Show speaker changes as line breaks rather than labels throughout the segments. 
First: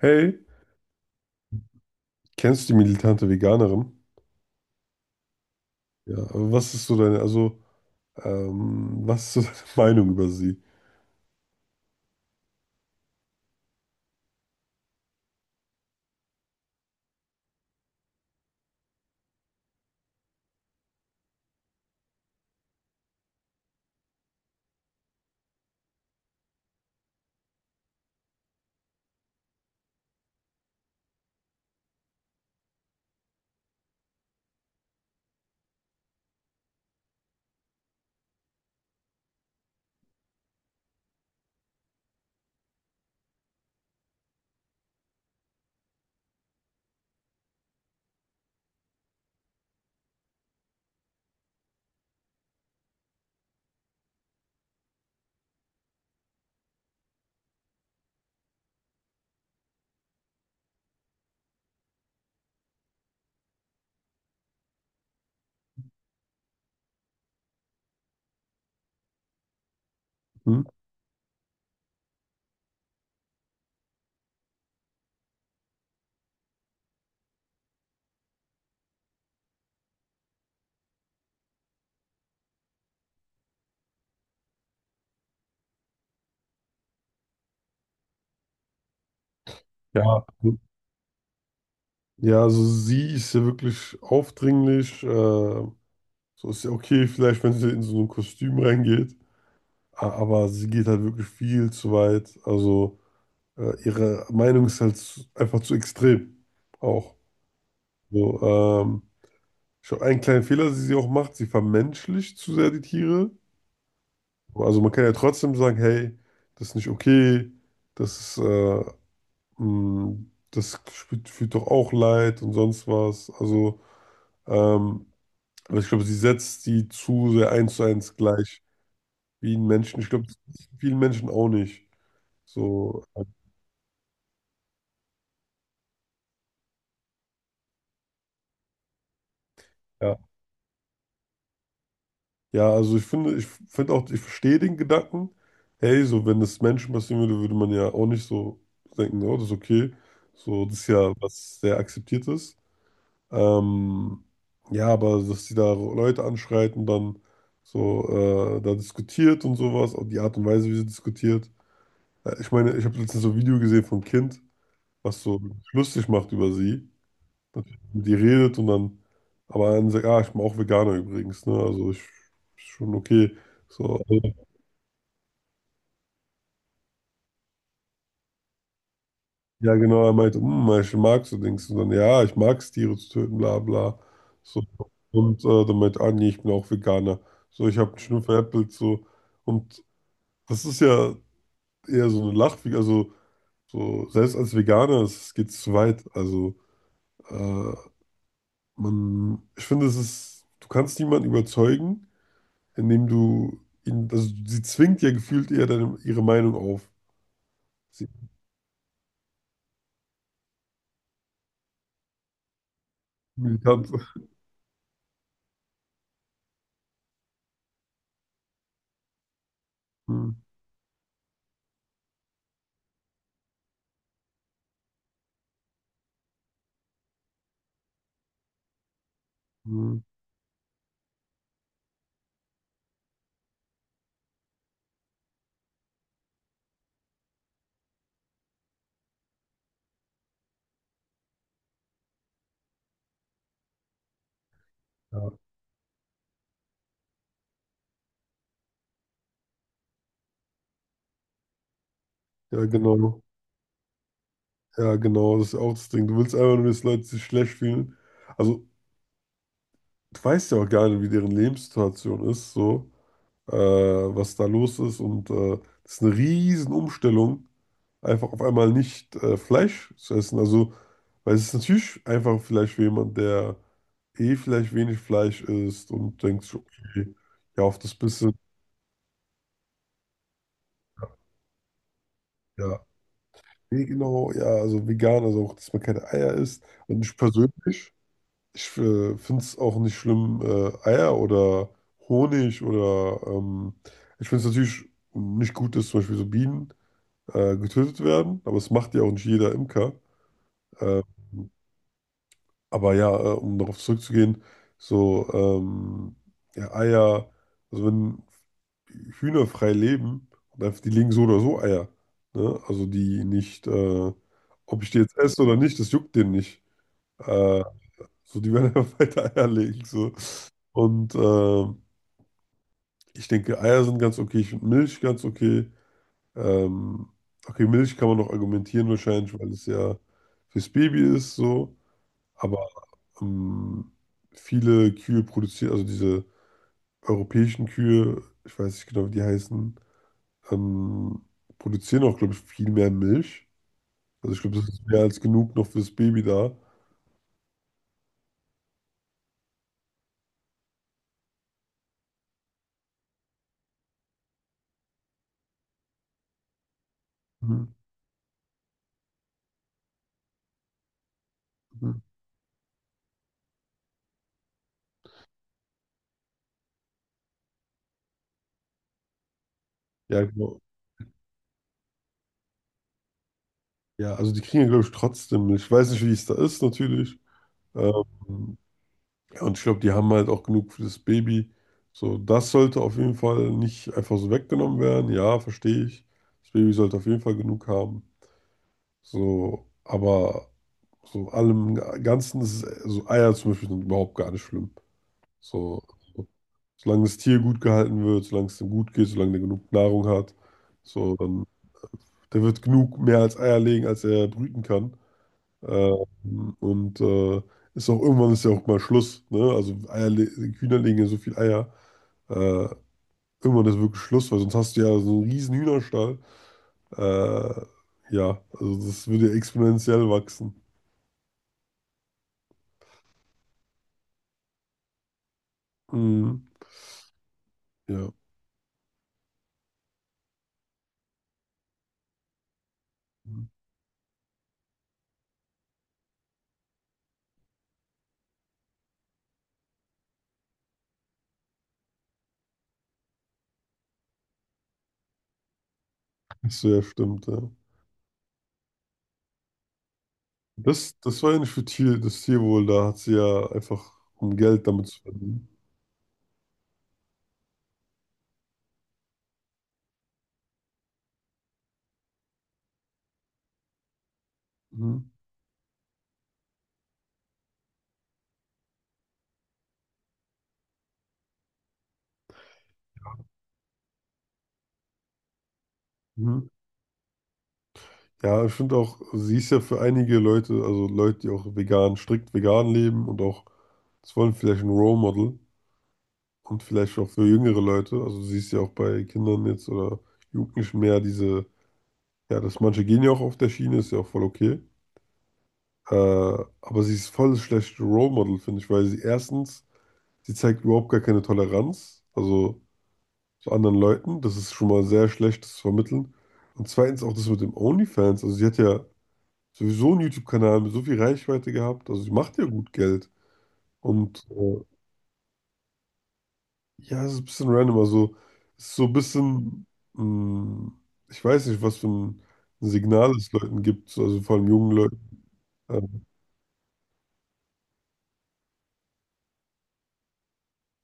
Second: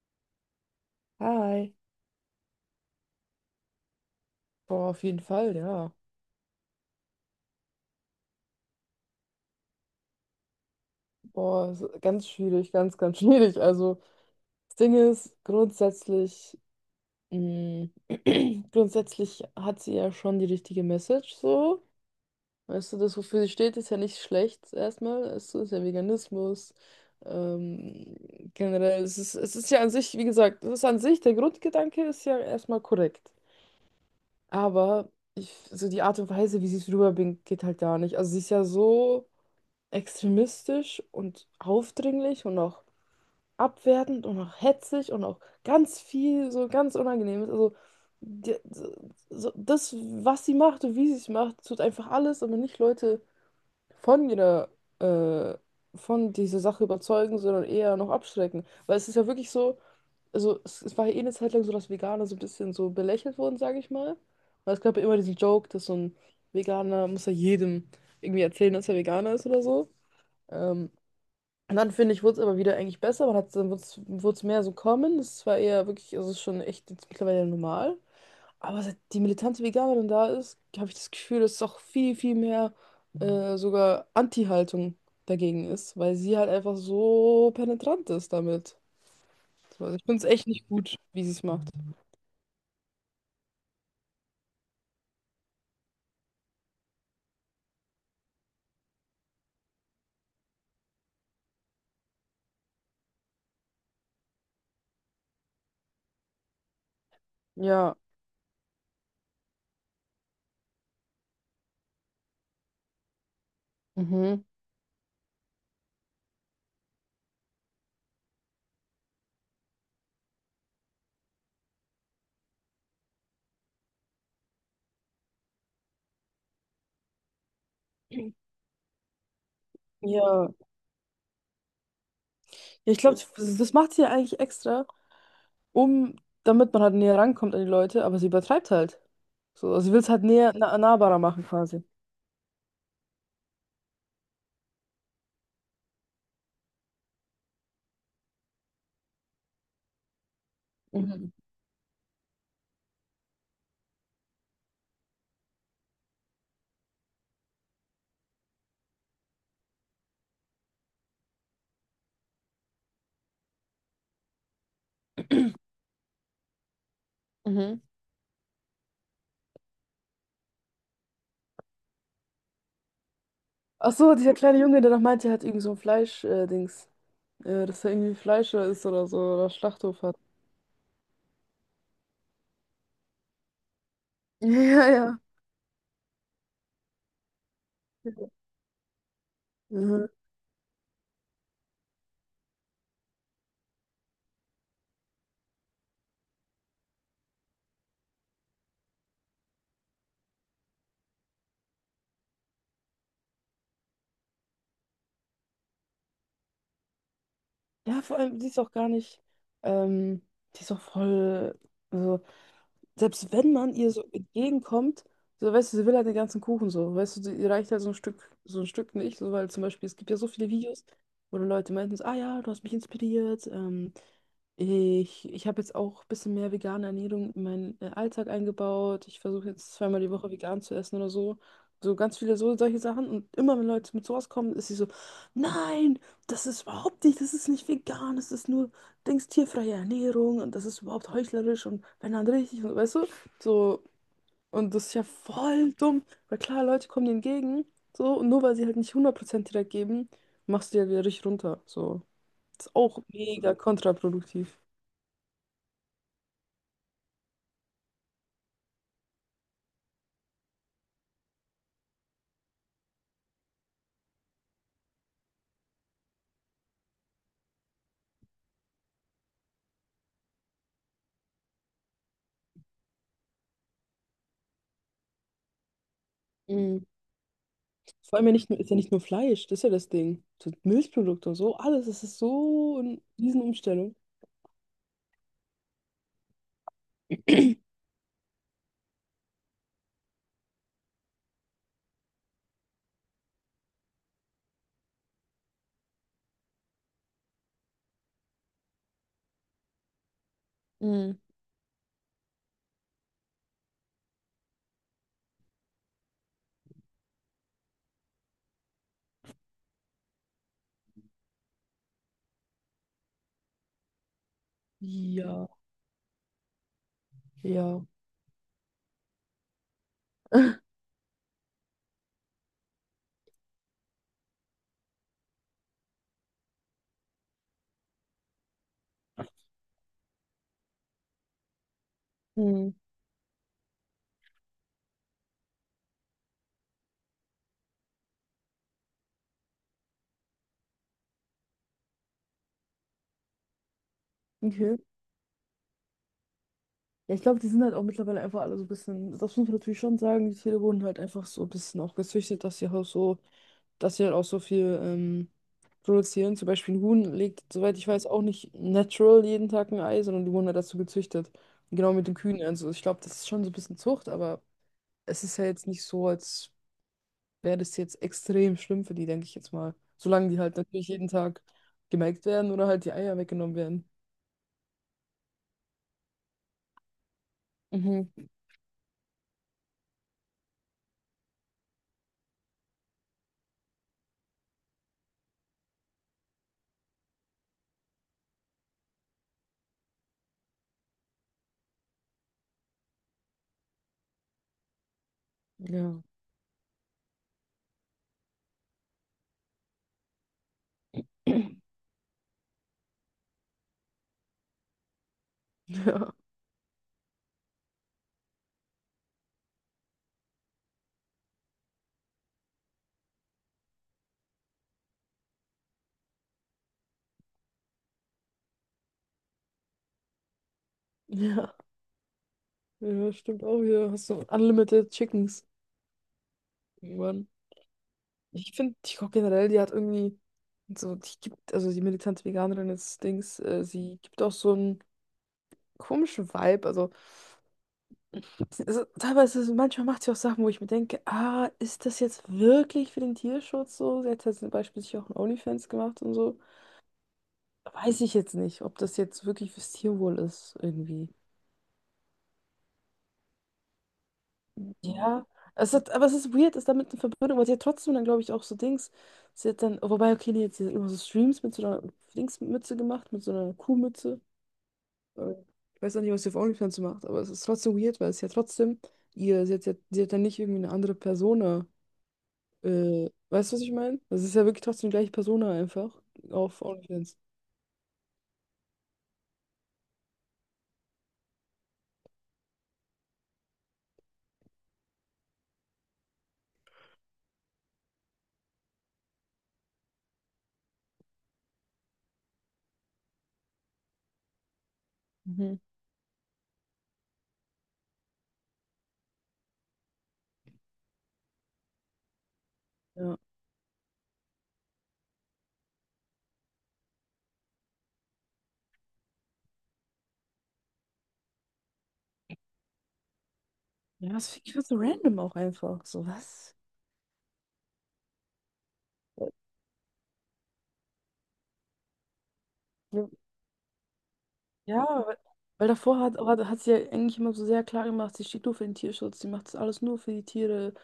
Hey,
Hi.
kennst du die militante Veganerin?
Boah, auf jeden Fall, ja.
Ja, aber was ist so deine, also, was ist so deine Meinung über sie?
Boah, ist ganz schwierig, ganz, ganz schwierig. Also, das Ding ist, grundsätzlich, mh, grundsätzlich hat sie ja schon die richtige Message, so. Weißt du, das, wofür sie steht, ist ja nicht schlecht, erstmal. Es ist ja Veganismus. Ähm, Generell, es ist ja an sich, wie gesagt, es ist an sich, der Grundgedanke ist ja erstmal korrekt. Aber ich, so die Art und Weise, wie sie es rüberbringt, geht halt gar nicht. Also, sie ist ja so, extremistisch und aufdringlich und auch abwertend und auch hetzig und auch ganz viel so ganz Unangenehmes. Also die, so, das, was sie macht und wie sie es macht, tut einfach alles, aber nicht Leute von ihrer, äh, von dieser Sache überzeugen, sondern eher noch abschrecken. Weil es ist ja wirklich so, also es war ja eh eine Zeit lang so, dass Veganer so ein bisschen so belächelt wurden, sage ich mal. Weil es gab ja immer diesen Joke, dass so ein Veganer muss ja jedem irgendwie erzählen dass er Veganer ist oder so.
Hm?
Ähm, und dann finde ich, wurde es aber wieder eigentlich besser. Man hat, dann wurde es mehr so kommen. Das war eher wirklich, also es ist schon echt jetzt mittlerweile normal. Aber seit die militante Veganerin da ist, habe ich das Gefühl, dass es auch viel, viel mehr sogar Anti-Haltung dagegen ist, weil sie halt einfach so penetrant ist damit. Also ich finde
Ja.
es echt nicht gut, wie sie es macht.
Ja, also sie ist ja wirklich aufdringlich. So ist ja okay, vielleicht, wenn sie in so ein Kostüm reingeht. Aber sie geht halt wirklich viel zu weit. Also ihre Meinung ist halt einfach zu extrem. Auch.
Ja.
So, ich glaub, einen kleinen Fehler, den sie auch macht, sie vermenschlicht zu sehr die Tiere.
Mhm.
Also man kann ja trotzdem sagen, hey, das ist nicht okay, das ist, mh, das fühlt doch auch leid und sonst was. Also, ähm, aber ich glaube, sie setzt die zu sehr eins zu eins gleich wie ein Menschen. Ich glaube, das
Ja.
ist vielen Menschen auch nicht.
Ja, ich
So,
glaube, das macht sie ja eigentlich extra, um, damit man halt näher rankommt an die Leute, aber sie übertreibt halt. So, also sie will es
ja.
halt näher, nahbarer machen quasi.
Ja, also ich finde auch, ich verstehe den Gedanken, hey, so wenn das Menschen passieren würde, würde man ja auch nicht so denken, oh, das ist okay. So, das ist ja
Mhm.
was sehr akzeptiert ist. Ähm, ja, aber dass sie da Leute anschreit und dann so da diskutiert und sowas, und die Art und Weise, wie sie diskutiert. Ich meine, ich habe letztens so ein Video gesehen von einem Kind, was so lustig macht über sie. Natürlich
Mhm.
mit ihr redet und dann, aber dann sagt, ah, ich bin auch Veganer übrigens, ne? Also ich, ist schon okay.
Ach
So.
so, dieser kleine Junge, der noch meinte, er hat irgend so ein Fleisch-Dings. Dings. Äh, dass er irgendwie Fleischer ist oder so, oder
Ja,
Schlachthof
genau, er
hat.
meinte, hm, ich mag so Dings. Und dann, ja, ich mag es, Tiere zu töten, bla bla. So.
Ja, ja.
Und dann meinte, ah nee, ich bin auch Veganer. So, ich habe mich nur veräppelt, so. Und
Mhm.
das ist ja eher so eine Lachfigur, also so, selbst als Veganer, es geht zu weit. Also, äh, man, ich finde, es ist, du kannst niemanden überzeugen, indem du ihn, also sie zwingt ja gefühlt eher deine, ihre Meinung auf.
Ja,
Sie
vor allem, die ist auch gar nicht, ähm, die ist auch voll, also, selbst wenn man
militant.
ihr so entgegenkommt, so, weißt du, sie will halt den ganzen Kuchen. So, weißt du, ihr reicht halt so ein Stück nicht, so, weil zum Beispiel, es gibt ja so
Hm,
viele Videos, wo dann Leute meinten, so, ah ja, du hast mich inspiriert, ich habe jetzt auch ein bisschen mehr vegane Ernährung in meinen Alltag eingebaut, ich versuche jetzt
hm,
zweimal die Woche vegan zu essen oder so, so ganz viele so, solche Sachen und immer, wenn Leute mit sowas kommen, ist sie so, nein! Das ist überhaupt nicht, das ist nicht vegan, das ist nur, denkst, tierfreie Ernährung und das ist überhaupt heuchlerisch und wenn dann richtig und weißt du, so, und das ist ja
ja,
voll dumm, weil klar, Leute kommen dir entgegen, so, und nur weil sie halt nicht 100% direkt geben, machst du ja wieder richtig runter, so.
ja,
Das ist auch
genau.
mega kontraproduktiv.
Ja, genau, das ist auch das Ding. Du willst einfach nur, dass Leute sich schlecht fühlen. Also, du weißt ja auch gar nicht, wie deren Lebenssituation ist, so, was da los ist. Und das ist eine riesen Umstellung, einfach auf einmal nicht Fleisch zu essen. Also, weil es ist natürlich einfach vielleicht für jemand, der eh vielleicht wenig Fleisch isst und denkt sich,
Mhm.
okay, ja, auf das
Vor allem
bisschen,
ja nicht nur, ist ja nicht nur Fleisch, das ist ja das Ding. So Milchprodukte und so, alles, das ist so
ja,
eine
eh
Riesenumstellung.
genau, ja, also vegan, also auch, dass man keine Eier isst. Und ich persönlich. Ich finde es auch nicht schlimm, Eier oder Honig oder ich finde es natürlich nicht gut, dass zum Beispiel so Bienen getötet werden, aber es macht ja auch nicht jeder Imker. Äh,
Mhm.
aber ja, um darauf zurückzugehen, so ja, Eier, also wenn Hühner frei leben, und einfach, die legen so oder so Eier. Ne? Also die nicht, ob ich die jetzt esse
Ja,
oder nicht, das juckt denen nicht. Äh,
ja.
so, die werden einfach weiter Eier legen. So. Und ich denke, Eier sind ganz okay. Ich finde Milch ganz okay. Ähm, okay, Milch kann man noch argumentieren wahrscheinlich, weil es ja fürs Baby ist so. Aber
Mhm.
ähm, viele Kühe produzieren, also diese europäischen Kühe, ich weiß nicht genau, wie die heißen, ähm, produzieren auch, glaube ich, viel mehr Milch. Also ich glaube, das
Okay.
ist mehr als genug noch fürs Baby da.
Ja, ich glaube, die sind halt auch mittlerweile einfach alle so ein bisschen, das muss man natürlich schon sagen, die Tiere wurden halt einfach so ein bisschen auch gezüchtet, dass sie halt so, dass sie halt auch so viel produzieren. Zum Beispiel ein Huhn legt,
Mhm.
soweit ich weiß, auch nicht natural jeden Tag ein Ei, sondern die wurden halt dazu gezüchtet. Und genau
Mhm.
mit den Kühen. Also ich glaube, das ist schon so ein bisschen Zucht, aber es ist ja jetzt nicht so, als wäre das jetzt extrem schlimm für die, denke ich jetzt mal.
Ja,
Solange die halt
genau.
natürlich jeden Tag gemelkt werden oder halt die Eier weggenommen werden.
Ja, also die kriegen ja, glaube ich, trotzdem Milch. Ich weiß nicht, wie es da ist, natürlich.
Mhm.
Ähm, Und ich glaube, die haben halt auch genug für das Baby. So, das sollte auf jeden Fall nicht einfach so weggenommen werden. Ja, verstehe ich. Das Baby sollte auf jeden Fall genug haben. So, aber so allem Ganzen ist es, so Eier zum Beispiel sind überhaupt gar nicht schlimm. So,
Ja.
solange das Tier gut gehalten wird, solange es ihm gut geht, solange der genug Nahrung hat, so, dann, der wird genug mehr als Eier legen, als er brüten kann.
Ja.
Und ist auch irgendwann ist ja auch mal Schluss, ne? Also Eier, Hühner legen ja so viel Eier. Äh, irgendwann ist wirklich Schluss, weil sonst hast du ja so einen riesen Hühnerstall. Äh, ja, also das würde ja exponentiell wachsen.
Ja. Ja, stimmt auch hier. Hast du Unlimited Chickens
Mhm.
irgendwann.
Ja.
Ich finde, TikTok generell, die hat irgendwie so, die gibt, also die militante Veganerin des Dings, sie gibt auch so einen komischen Vibe. Also, also teilweise, manchmal macht sie auch Sachen, wo ich mir denke, ah, ist das jetzt wirklich für den Tierschutz so? Sie hat ja zum Beispiel sich auch ein OnlyFans gemacht und so.
Das so, ja, stimmt, ja.
Weiß ich jetzt nicht, ob das jetzt wirklich fürs Tierwohl ist, irgendwie.
Das war ja nicht für Tier, das Tierwohl, da hat sie ja einfach um Geld damit zu
Ja,
verdienen.
es hat, aber es ist weird, ist damit eine Verbindung, weil sie hat trotzdem dann, glaube ich, auch so Dings. Sie hat dann, oh, wobei, okay, nee, sie hat immer so Streams mit so einer Dingsmütze gemacht, mit so einer Kuhmütze.
Mhm.
Äh, Ich weiß auch nicht, was sie auf OnlyFans macht, aber es ist trotzdem weird, weil es ja trotzdem ihr, sie hat, sie hat dann nicht irgendwie eine andere Persona. Weißt du, was ich meine? Das ist ja wirklich trotzdem die gleiche Persona einfach
Mhm.
auf OnlyFans.
Ja, ich finde auch, sie ist ja für einige Leute, also Leute, die auch vegan, strikt vegan leben und auch, das wollen vielleicht ein Role Model und vielleicht auch für jüngere Leute. Also sie ist ja auch bei Kindern jetzt oder Jugendlichen mehr diese, ja, dass manche gehen ja auch auf der Schiene, ist ja auch voll okay.
Mhm.
Aber sie ist voll das schlechte Role Model, finde ich, weil sie erstens, sie zeigt überhaupt gar keine Toleranz, also
Ja.
zu anderen Leuten. Das ist schon mal sehr schlecht, das zu vermitteln. Und zweitens auch das mit dem OnlyFans. Also sie hat ja sowieso einen YouTube-Kanal mit so viel Reichweite gehabt. Also sie macht ja gut Geld.
Ja,
Und
das finde ich so random auch einfach. So, was?
ja, es ist ein bisschen random. Also es ist so ein bisschen, mh, ich weiß nicht, was für ein Signal es Leuten gibt, so, also vor allem jungen Leuten.
Ja, weil, weil davor hat sie ja eigentlich immer so sehr klar gemacht, sie steht nur für den Tierschutz, sie macht das alles nur für die Tiere,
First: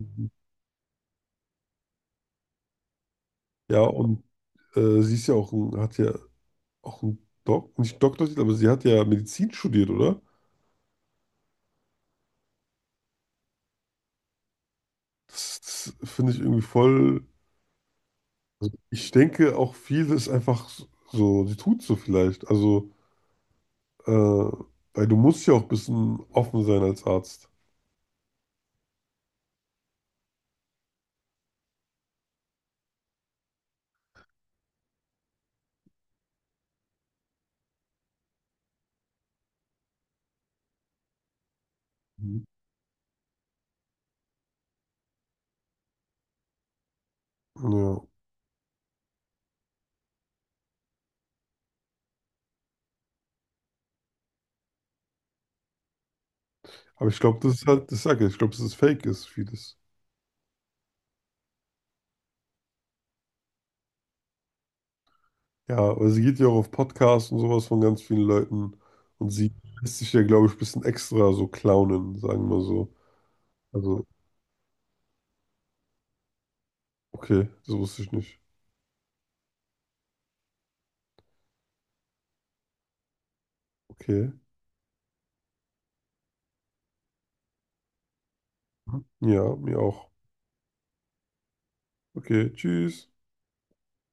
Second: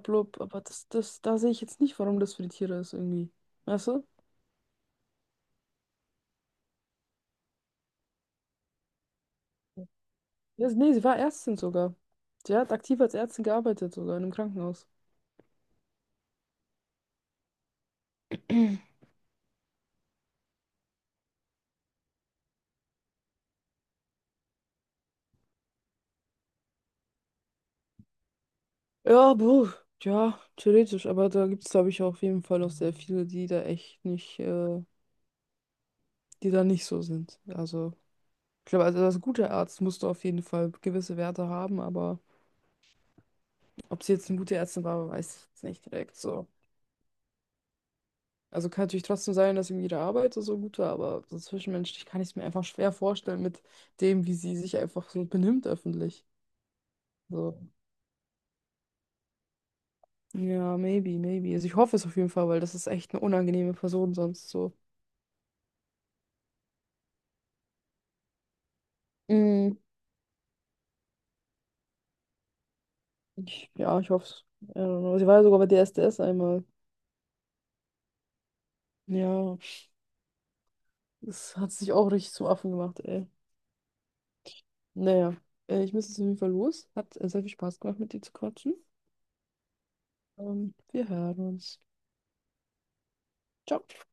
Ähm,
aber da sehe ich jetzt nicht, warum das für die Tiere ist irgendwie.
ja,
Weißt du?
und sie ist ja auch ein, hat ja auch einen Dok nicht Doktortitel, aber sie hat ja Medizin studiert, oder?
Ja, nee, sie war Ärztin sogar. Sie hat aktiv als Ärztin gearbeitet sogar in einem Krankenhaus.
Das, das finde ich irgendwie voll. Ich denke auch viel ist einfach so, sie tut so vielleicht. Also Äh, weil du musst ja auch ein bisschen offen sein als Arzt.
Ja, buh, ja, theoretisch, aber da gibt es, glaube ich, auch auf jeden Fall auch sehr viele, die da echt nicht, die da nicht so sind. Also, ich glaube, also als guter Arzt musst du auf jeden Fall gewisse Werte haben, aber.
Mhm.
Ob sie jetzt eine gute Ärztin war, weiß ich jetzt nicht direkt so.
Ja.
Also kann natürlich trotzdem sein, dass irgendwie ihre Arbeit so gut war, aber so zwischenmenschlich kann ich es mir einfach schwer vorstellen mit dem, wie sie sich einfach so benimmt öffentlich.
Aber ich glaube, das
So.
ist halt, das sage ich, ich glaube, dass es fake ist, vieles.
Ja, maybe, maybe. Also ich hoffe es auf jeden Fall, weil das ist echt eine unangenehme Person sonst so.
Ja, aber sie geht ja auch auf Podcasts und sowas von ganz vielen Leuten. Und sie
Mm,
lässt sich ja, glaube ich, ein bisschen extra so clownen, sagen wir so.
ich, ja,
Also,
ich hoffe es. I don't know. Sie war ja sogar bei DSDS einmal.
okay, das wusste ich nicht.
Ja, das hat sich auch richtig zum Affen gemacht, ey.
Okay.
Naja, ich muss jetzt auf jeden Fall los. Hat sehr viel Spaß gemacht, mit dir zu quatschen.
Ja, mir auch.
Wir hören uns.
Okay, tschüss.
Ciao.